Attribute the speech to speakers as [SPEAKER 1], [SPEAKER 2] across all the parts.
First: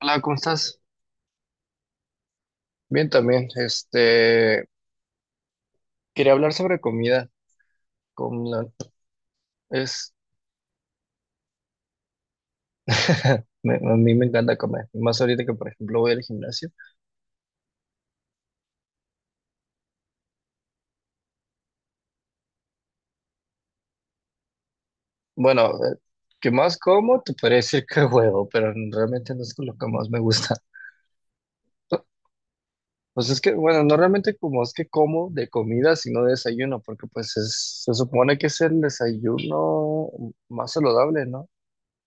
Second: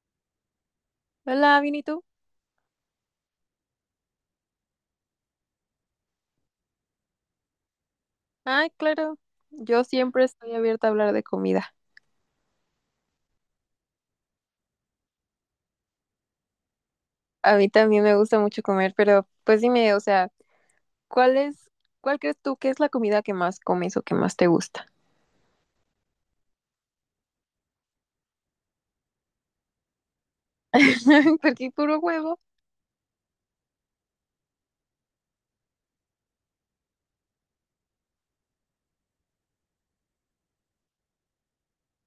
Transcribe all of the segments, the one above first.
[SPEAKER 1] Hola, ¿cómo estás?
[SPEAKER 2] Hola, ¿bien y tú?
[SPEAKER 1] Bien también. Quería hablar sobre comida. Como la-
[SPEAKER 2] Ay, claro, yo
[SPEAKER 1] es,
[SPEAKER 2] siempre estoy abierta a hablar de comida.
[SPEAKER 1] me- a mí me encanta comer. Más ahorita que, por ejemplo, voy al gimnasio.
[SPEAKER 2] A mí también me gusta mucho comer, pero pues dime, o sea, ¿cuál es, cuál crees tú que es la comida que más comes o que más te gusta?
[SPEAKER 1] Bueno, ¿que más como? Te podría decir que huevo, pero realmente no es lo que más me gusta.
[SPEAKER 2] Porque puro huevo,
[SPEAKER 1] Pues es que, bueno, no realmente como es que como de comida, sino de desayuno, porque pues es, se supone que es el desayuno más saludable, ¿no?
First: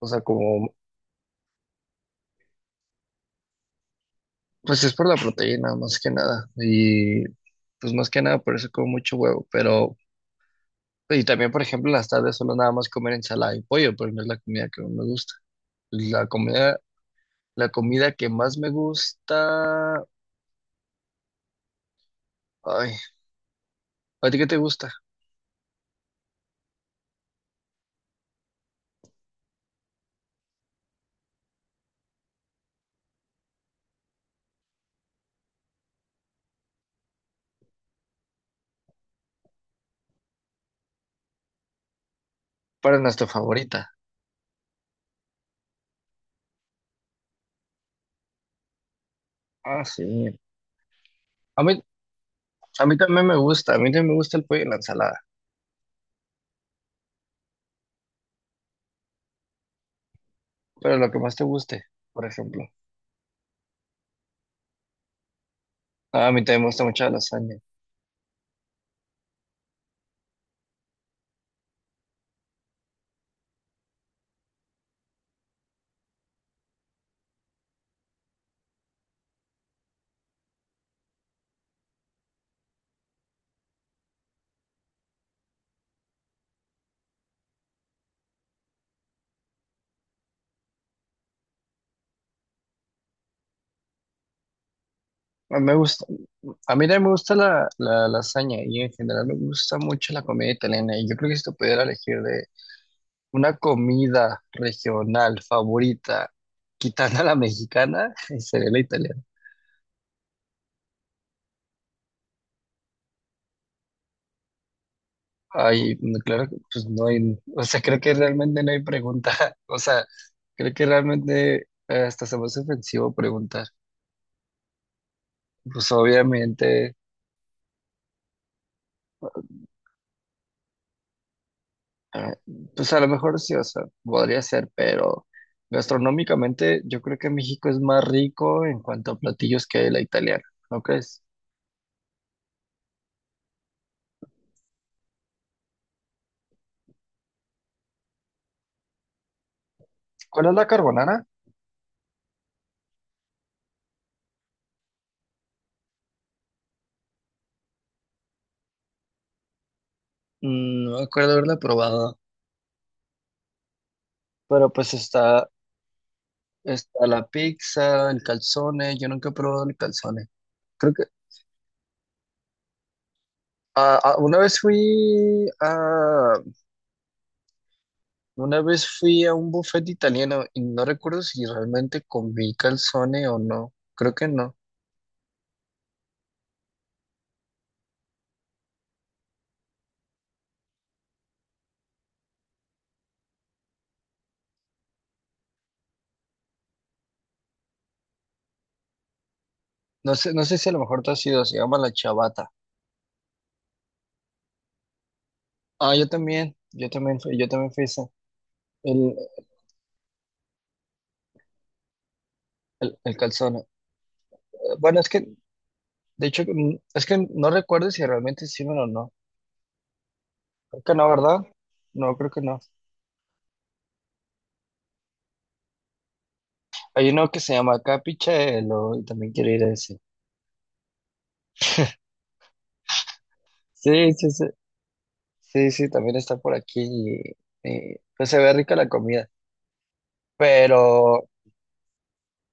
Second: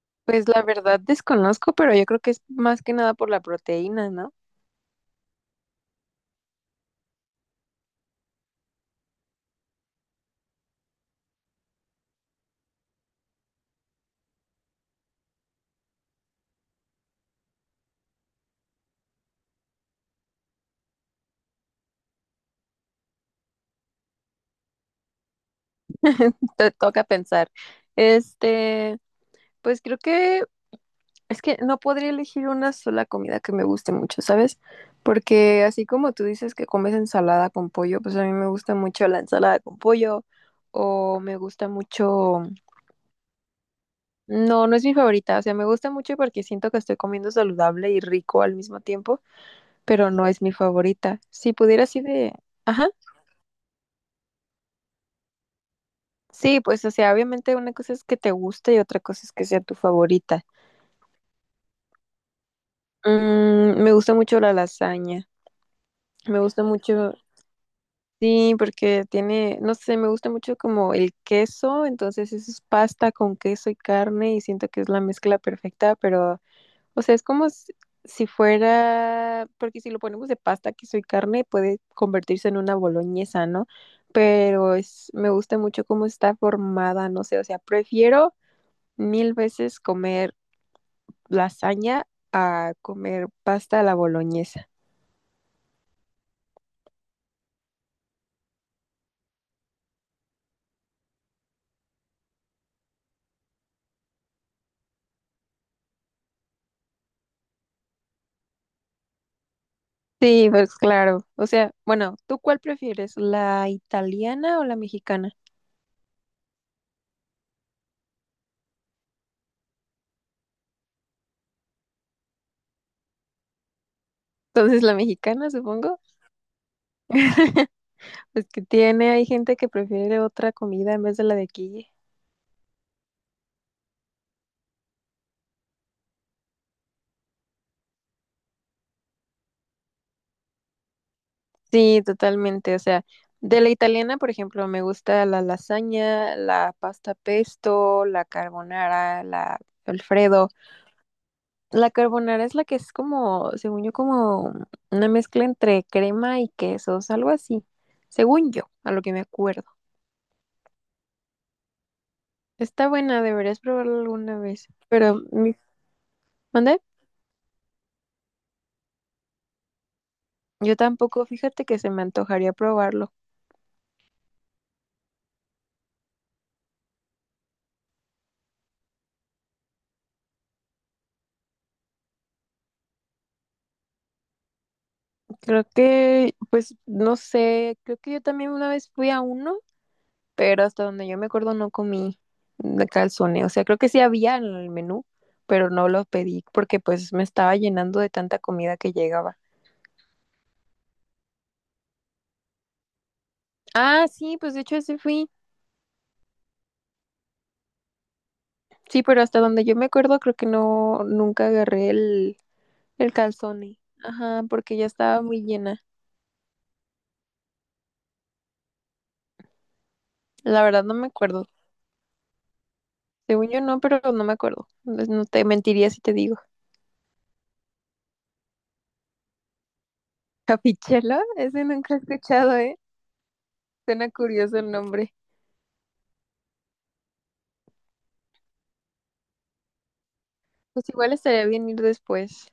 [SPEAKER 1] O sea,
[SPEAKER 2] pues la
[SPEAKER 1] como.
[SPEAKER 2] verdad desconozco, pero yo creo que es más que nada por la proteína, ¿no?
[SPEAKER 1] Pues es por la proteína, más que nada. Pues más que nada por eso como mucho huevo. Pero, y también, por ejemplo, en las tardes solo nada más comer ensalada y pollo, pero no es la comida que más me gusta. La comida, la comida que más me gusta. Ay, ¿a ti qué te gusta?
[SPEAKER 2] Te toca pensar. Este, pues creo que es que no podría elegir una sola comida que me guste mucho, ¿sabes? Porque así como tú dices que comes ensalada con pollo, pues a mí me gusta mucho la ensalada con pollo o me gusta mucho...
[SPEAKER 1] Para es nuestra favorita.
[SPEAKER 2] No, no es mi favorita, o sea, me gusta mucho porque siento que estoy comiendo saludable y rico al mismo tiempo,
[SPEAKER 1] Ah,
[SPEAKER 2] pero no
[SPEAKER 1] sí.
[SPEAKER 2] es mi favorita. Si
[SPEAKER 1] A mí,
[SPEAKER 2] pudiera así de...
[SPEAKER 1] a
[SPEAKER 2] Ajá.
[SPEAKER 1] mí también me gusta. A mí también me gusta el pollo y la ensalada.
[SPEAKER 2] Sí, pues o sea, obviamente una cosa es que te guste y otra cosa es que sea tu favorita.
[SPEAKER 1] Pero lo que más te guste, por ejemplo.
[SPEAKER 2] Mm, me gusta mucho la lasaña.
[SPEAKER 1] Ah, a
[SPEAKER 2] Me
[SPEAKER 1] mí también
[SPEAKER 2] gusta
[SPEAKER 1] me gusta mucho la
[SPEAKER 2] mucho.
[SPEAKER 1] lasaña.
[SPEAKER 2] Sí, porque tiene, no sé, me gusta mucho como el queso, entonces eso es pasta con queso y carne y siento que es la mezcla perfecta, pero, o sea, es como si si fuera, porque si lo ponemos de pasta, queso y carne puede convertirse en una boloñesa, ¿no? Pero es, me gusta mucho cómo está formada, no sé, o sea, prefiero mil veces comer lasaña a comer pasta a la boloñesa.
[SPEAKER 1] A mí me gusta, a mí también me gusta la lasaña y en general me gusta mucho la comida italiana. Y yo creo que si te pudiera elegir de una comida regional favorita, quitando a la mexicana, sería la italiana.
[SPEAKER 2] Sí, pues claro. O sea, bueno, ¿tú cuál prefieres, la italiana o la mexicana?
[SPEAKER 1] Ay, no, claro que pues no hay, o sea, creo que realmente no hay pregunta. O sea, creo que realmente hasta se me hace ofensivo preguntar.
[SPEAKER 2] Entonces, la mexicana,
[SPEAKER 1] Pues
[SPEAKER 2] supongo,
[SPEAKER 1] obviamente.
[SPEAKER 2] pues que tiene, hay gente que prefiere otra comida en vez de la de aquí.
[SPEAKER 1] Ah, pues a lo mejor sí, o sea, podría ser, pero gastronómicamente yo creo que México es más rico en cuanto a platillos que la italiana, ¿no crees?
[SPEAKER 2] Sí, totalmente. O sea, de la italiana, por ejemplo, me gusta la lasaña, la pasta pesto, la carbonara, la
[SPEAKER 1] ¿Cuál
[SPEAKER 2] Alfredo.
[SPEAKER 1] es la carbonara?
[SPEAKER 2] La carbonara es la que es como, según yo, como una mezcla entre crema y quesos, algo así, según yo, a lo que me acuerdo.
[SPEAKER 1] Mm, no me acuerdo haberla probado,
[SPEAKER 2] Está buena, deberías probarlo alguna vez.
[SPEAKER 1] pero pues
[SPEAKER 2] Pero,
[SPEAKER 1] está,
[SPEAKER 2] ¿mande?
[SPEAKER 1] está la pizza, el calzone, yo nunca he probado el calzone.
[SPEAKER 2] Yo
[SPEAKER 1] Creo que
[SPEAKER 2] tampoco, fíjate que se me antojaría probarlo.
[SPEAKER 1] una vez fui a una vez fui a un buffet italiano y no recuerdo si realmente comí calzone o no. Creo que no.
[SPEAKER 2] Creo que, pues, no sé, creo que yo también una vez fui a uno, pero hasta donde yo me acuerdo no comí de calzone. O sea, creo que sí había en el menú, pero no lo pedí porque pues me estaba llenando de tanta comida que llegaba.
[SPEAKER 1] No sé, no sé si a lo mejor tú has ido, se llama la Chavata.
[SPEAKER 2] Ah, sí, pues de hecho ese fui.
[SPEAKER 1] Ah, yo también fui ese,
[SPEAKER 2] Sí,
[SPEAKER 1] el,
[SPEAKER 2] pero hasta donde yo me acuerdo creo que no, nunca agarré
[SPEAKER 1] el,
[SPEAKER 2] el
[SPEAKER 1] el calzón.
[SPEAKER 2] calzone. Ajá, porque ya
[SPEAKER 1] Bueno, es
[SPEAKER 2] estaba
[SPEAKER 1] que,
[SPEAKER 2] muy llena.
[SPEAKER 1] de hecho, es que no recuerdo si realmente hicieron o no.
[SPEAKER 2] La
[SPEAKER 1] Creo
[SPEAKER 2] verdad no
[SPEAKER 1] que no,
[SPEAKER 2] me
[SPEAKER 1] ¿verdad?
[SPEAKER 2] acuerdo.
[SPEAKER 1] No, creo que no.
[SPEAKER 2] Según yo no, pero no me acuerdo. No, no te mentiría si te digo.
[SPEAKER 1] Hay uno que se llama Capichelo y también quiero ir a ese.
[SPEAKER 2] Capichela, ese nunca he escuchado, ¿eh? Suena
[SPEAKER 1] Sí, sí, sí.
[SPEAKER 2] curioso el nombre.
[SPEAKER 1] Sí, sí, también está por aquí y, pues se ve rica la comida.
[SPEAKER 2] Pues igual
[SPEAKER 1] Pero,
[SPEAKER 2] estaría bien ir después.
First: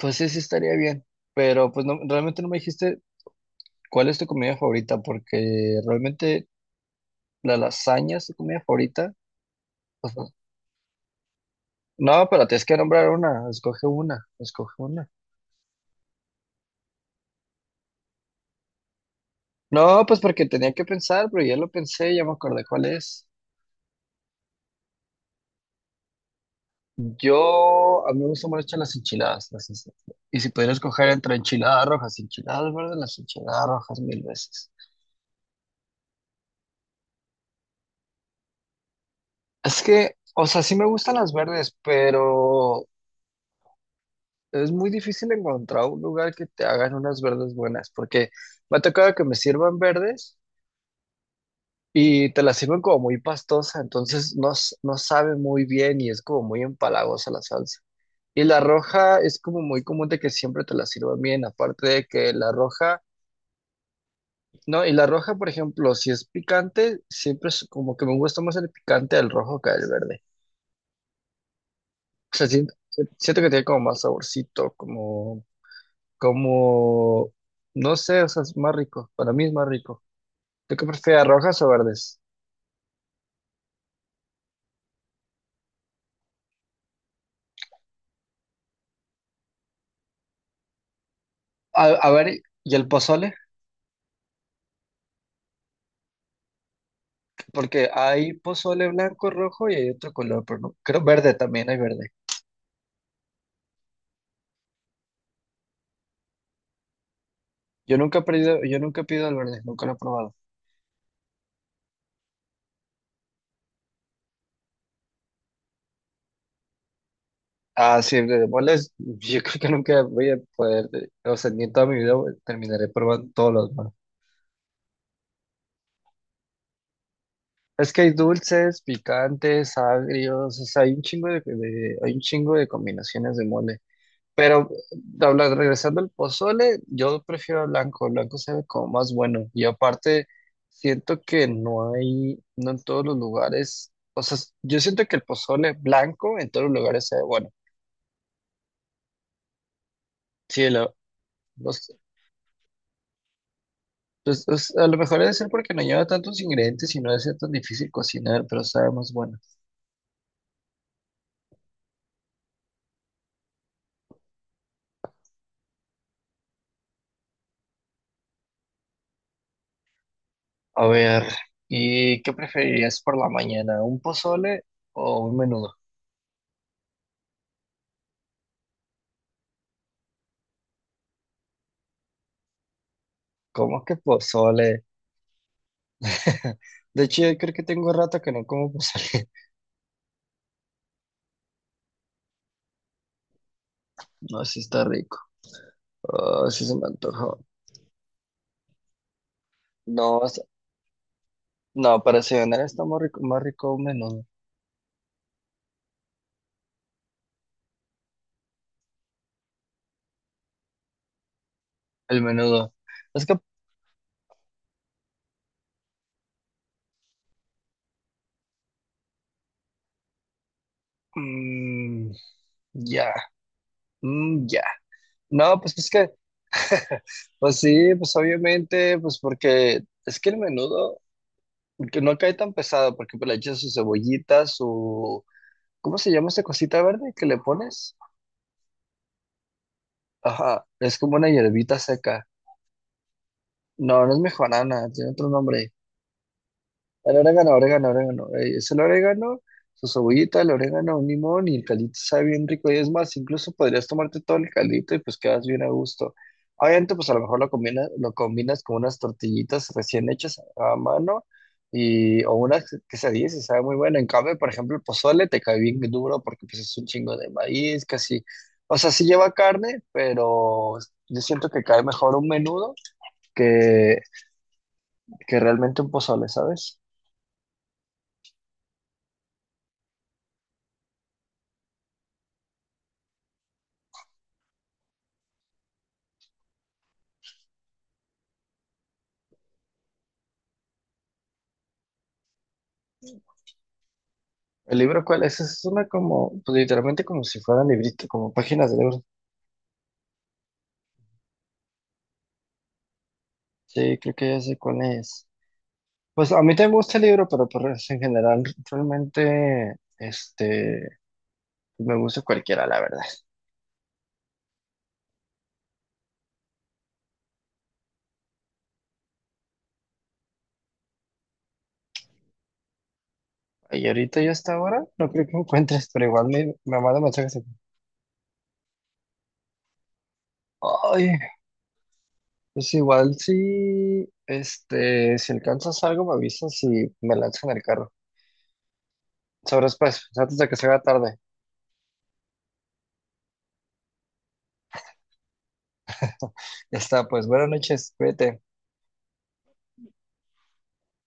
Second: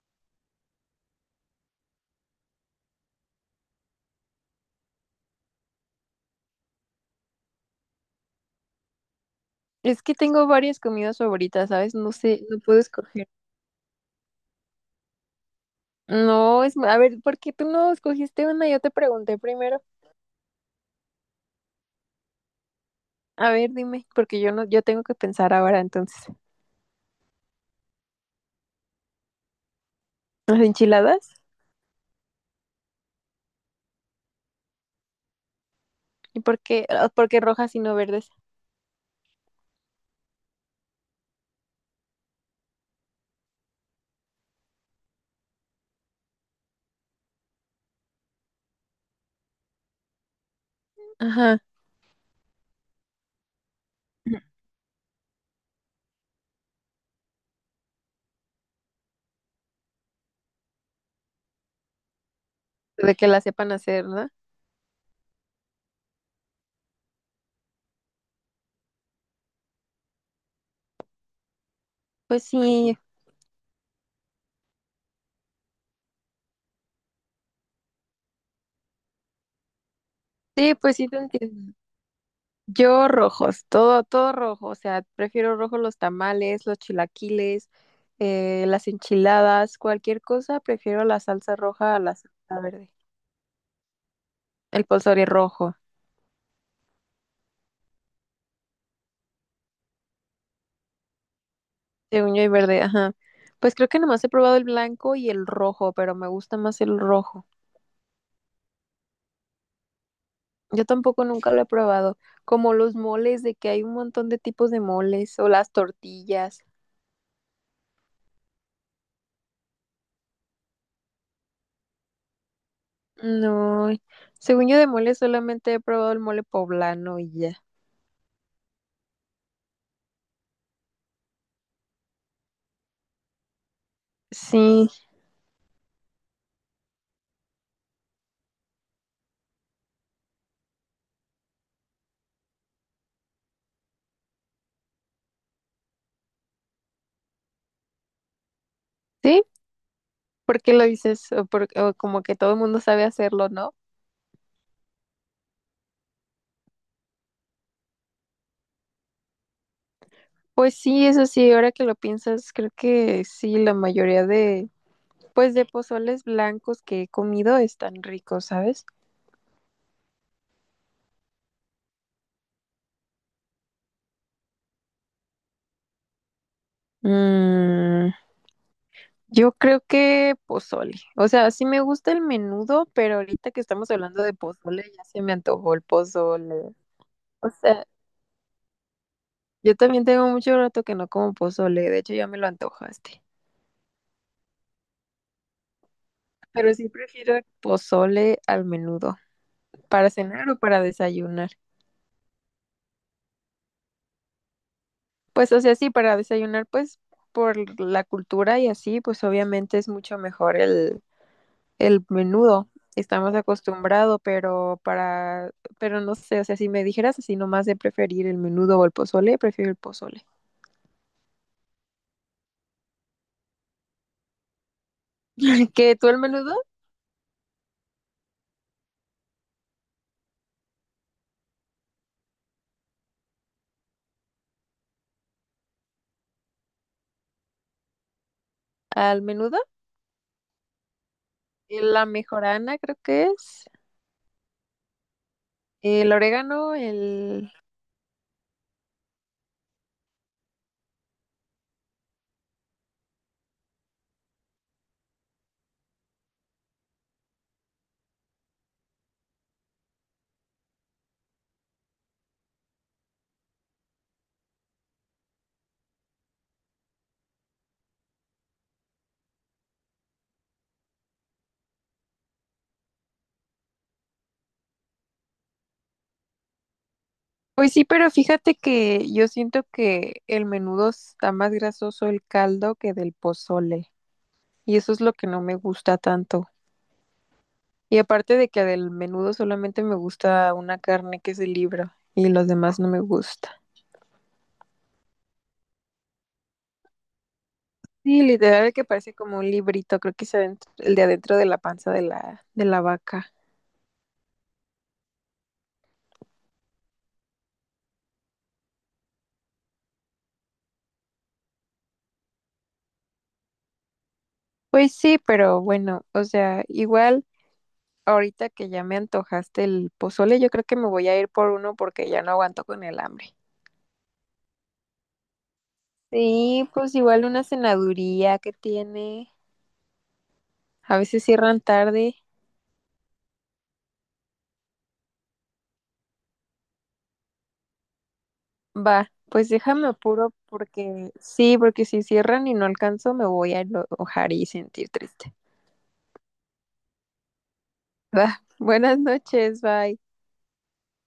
[SPEAKER 1] pues sí, sí estaría bien. Pero, pues no, realmente no me dijiste cuál es tu comida favorita, porque realmente la lasaña es tu comida favorita.
[SPEAKER 2] Es que
[SPEAKER 1] Pues, no,
[SPEAKER 2] tengo varias comidas favoritas, ¿sabes? No
[SPEAKER 1] no,
[SPEAKER 2] sé,
[SPEAKER 1] pero
[SPEAKER 2] no
[SPEAKER 1] tienes que
[SPEAKER 2] puedo
[SPEAKER 1] nombrar
[SPEAKER 2] escoger.
[SPEAKER 1] una. Escoge una. Escoge una.
[SPEAKER 2] No, es, a ver, ¿por qué tú no escogiste una? Yo te pregunté primero.
[SPEAKER 1] No, pues porque tenía que pensar, pero ya lo pensé, ya me acordé cuál es.
[SPEAKER 2] A ver, dime, porque yo no, yo tengo que pensar ahora entonces.
[SPEAKER 1] Yo, a mí me gustan mucho las enchiladas. Las enchi- y si
[SPEAKER 2] ¿Las
[SPEAKER 1] pudiera escoger entre
[SPEAKER 2] enchiladas?
[SPEAKER 1] enchiladas rojas y enchiladas verdes, las enchiladas rojas mil veces.
[SPEAKER 2] ¿Y por qué? Ah, ¿por qué rojas y no verdes?
[SPEAKER 1] Es que, o sea, sí me gustan las verdes, pero es muy difícil encontrar un lugar que te hagan unas verdes buenas, porque me ha tocado que me sirvan verdes.
[SPEAKER 2] Ajá.
[SPEAKER 1] Y te la sirven como muy pastosa, entonces no, s- no sabe muy bien y es como muy empalagosa la salsa. Y la roja es como muy común de que siempre te la sirvan bien, aparte de que la roja,
[SPEAKER 2] De que las sepan hacer, ¿no?
[SPEAKER 1] no, y la roja, por ejemplo, si es picante, siempre es como que me gusta más el picante del rojo que el verde. O
[SPEAKER 2] Pues
[SPEAKER 1] sea, siento,
[SPEAKER 2] sí,
[SPEAKER 1] siento que tiene como más saborcito, como, como, no sé, o sea, es más rico, para mí es más rico.
[SPEAKER 2] sí,
[SPEAKER 1] ¿Tú qué
[SPEAKER 2] pues sí te
[SPEAKER 1] prefieres, rojas o
[SPEAKER 2] entiendo.
[SPEAKER 1] verdes?
[SPEAKER 2] Yo rojos, todo, todo rojo, o sea, prefiero rojo los tamales, los chilaquiles, las enchiladas, cualquier cosa, prefiero la salsa roja a
[SPEAKER 1] A
[SPEAKER 2] la salsa
[SPEAKER 1] ver, ¿y el
[SPEAKER 2] verde.
[SPEAKER 1] pozole?
[SPEAKER 2] El pozole rojo,
[SPEAKER 1] Porque hay pozole blanco, rojo y hay otro color, pero no. Creo verde también, hay verde.
[SPEAKER 2] según yo y verde, ajá. Pues creo que nomás he probado el blanco y el rojo, pero me gusta más el rojo.
[SPEAKER 1] Yo nunca he pedido, yo nunca he pedido el verde, nunca lo he probado.
[SPEAKER 2] Yo tampoco nunca lo he probado, como los moles, de que hay un montón de tipos de moles, o las tortillas.
[SPEAKER 1] Ah, sí, el de bolas, yo creo que nunca voy a poder, o sea, ni en toda mi vida voy- terminaré probando todos los
[SPEAKER 2] No,
[SPEAKER 1] demás.
[SPEAKER 2] según yo de mole solamente he probado el mole poblano y ya.
[SPEAKER 1] Es que hay dulces, picantes, agrios, o sea, hay un chingo de- hay un chingo de combinaciones de mole. Pero
[SPEAKER 2] Sí.
[SPEAKER 1] habla- regresando al pozole, yo prefiero el blanco se ve como más bueno. Y aparte, siento que no hay, no en todos los lugares, o sea, yo siento que el pozole blanco en todos los lugares se ve bueno.
[SPEAKER 2] Sí, ¿por
[SPEAKER 1] Sí,
[SPEAKER 2] qué lo
[SPEAKER 1] lo,
[SPEAKER 2] dices? O, o
[SPEAKER 1] los-
[SPEAKER 2] como que todo el mundo sabe hacerlo, ¿no?
[SPEAKER 1] pues, pues, a lo mejor debe ser porque no lleva tantos ingredientes y no debe ser tan difícil cocinar, pero sabe más bueno.
[SPEAKER 2] Pues sí, eso sí, ahora que lo piensas, creo que sí, la mayoría de, pues de pozoles blancos que he comido están ricos, ¿sabes?
[SPEAKER 1] A ver, ¿y qué preferirías por la mañana? ¿Un pozole o un menudo?
[SPEAKER 2] Mm, yo creo que pozole. O sea, sí me gusta el menudo, pero ahorita que
[SPEAKER 1] ¿Cómo
[SPEAKER 2] estamos
[SPEAKER 1] que
[SPEAKER 2] hablando de
[SPEAKER 1] pozole?
[SPEAKER 2] pozole, ya se me antojó el pozole.
[SPEAKER 1] De hecho, yo
[SPEAKER 2] O
[SPEAKER 1] creo que
[SPEAKER 2] sea,
[SPEAKER 1] tengo rato que no como pozole.
[SPEAKER 2] yo también tengo mucho rato que no como pozole, de hecho ya me lo antojaste.
[SPEAKER 1] No, sí está rico. Ah, sí
[SPEAKER 2] Pero
[SPEAKER 1] se me
[SPEAKER 2] sí prefiero
[SPEAKER 1] antojó.
[SPEAKER 2] el pozole al menudo, para
[SPEAKER 1] No, o sea,
[SPEAKER 2] cenar o para desayunar.
[SPEAKER 1] no, para cenar está más rico un menudo.
[SPEAKER 2] Pues, o sea, sí, para desayunar, pues, por la cultura y así, pues obviamente es mucho mejor el
[SPEAKER 1] El
[SPEAKER 2] menudo.
[SPEAKER 1] menudo. Es
[SPEAKER 2] Estamos
[SPEAKER 1] que,
[SPEAKER 2] acostumbrados, pero para, pero no sé, o sea, si me dijeras así nomás de preferir el menudo o el pozole, prefiero el pozole.
[SPEAKER 1] mm, ya, ya. No, pues es
[SPEAKER 2] ¿Que tú
[SPEAKER 1] que,
[SPEAKER 2] el menudo?
[SPEAKER 1] pues sí, pues obviamente, pues porque es que el menudo que no cae tan pesado, porque pues, le echas su cebollita, su, ¿cómo se llama esa cosita verde que le pones?
[SPEAKER 2] Al menudo,
[SPEAKER 1] Ajá, es como una hierbita
[SPEAKER 2] la
[SPEAKER 1] seca.
[SPEAKER 2] mejorana creo que es,
[SPEAKER 1] No, no es mejorana, tiene otro nombre.
[SPEAKER 2] el orégano,
[SPEAKER 1] El orégano,
[SPEAKER 2] el...
[SPEAKER 1] orégano, orégano. Es el orégano, su cebollita, el orégano, un limón y el caldito sabe bien rico. Y es más, incluso podrías tomarte todo el caldito y pues quedas bien a gusto. Obviamente, pues a lo mejor lo combinas con unas tortillitas recién hechas a mano y, o unas quesadillas y sabe muy bueno. En cambio, por ejemplo, el pozole te cae bien duro porque pues es un chingo de maíz, casi. O sea, sí lleva carne, pero yo siento que cae mejor un menudo que, que realmente un pozole, ¿sabes?
[SPEAKER 2] Pues sí, pero fíjate que yo siento que el menudo está más grasoso el caldo que del pozole, y eso es lo que no me gusta tanto. Y aparte de que del menudo solamente me gusta una carne que es el libro y los demás no me gusta.
[SPEAKER 1] ¿El libro cuál es? Es una como, pues literalmente como si fueran librito,
[SPEAKER 2] Sí,
[SPEAKER 1] como páginas
[SPEAKER 2] literal
[SPEAKER 1] de
[SPEAKER 2] que
[SPEAKER 1] libro.
[SPEAKER 2] parece como un librito, creo que es adentro- el de adentro de la panza de de la vaca.
[SPEAKER 1] Sí, creo que ya sé cuál es. Pues a mí también me gusta el libro, pero pues en general realmente, pues, me gusta cualquiera, la verdad.
[SPEAKER 2] Pues sí, pero bueno, o sea, igual ahorita que ya me antojaste el pozole, yo creo que me voy a ir por uno porque ya no aguanto con el hambre.
[SPEAKER 1] Y ahorita yo hasta ahora no creo que encuentres, pero igual me,
[SPEAKER 2] Sí,
[SPEAKER 1] me
[SPEAKER 2] pues
[SPEAKER 1] manda
[SPEAKER 2] igual
[SPEAKER 1] mensajes.
[SPEAKER 2] una cenaduría que tiene. A
[SPEAKER 1] Ay,
[SPEAKER 2] veces cierran tarde.
[SPEAKER 1] pues igual si, si alcanzas algo me avisas y me lanzas en el carro.
[SPEAKER 2] Va, pues
[SPEAKER 1] Sabrás
[SPEAKER 2] déjame
[SPEAKER 1] pues,
[SPEAKER 2] apuro
[SPEAKER 1] antes de que se haga
[SPEAKER 2] porque
[SPEAKER 1] tarde.
[SPEAKER 2] sí, porque si cierran y no alcanzo me voy a enojar y sentir triste.
[SPEAKER 1] Ya está, pues buenas noches, cuídate.
[SPEAKER 2] Va, buenas noches, bye.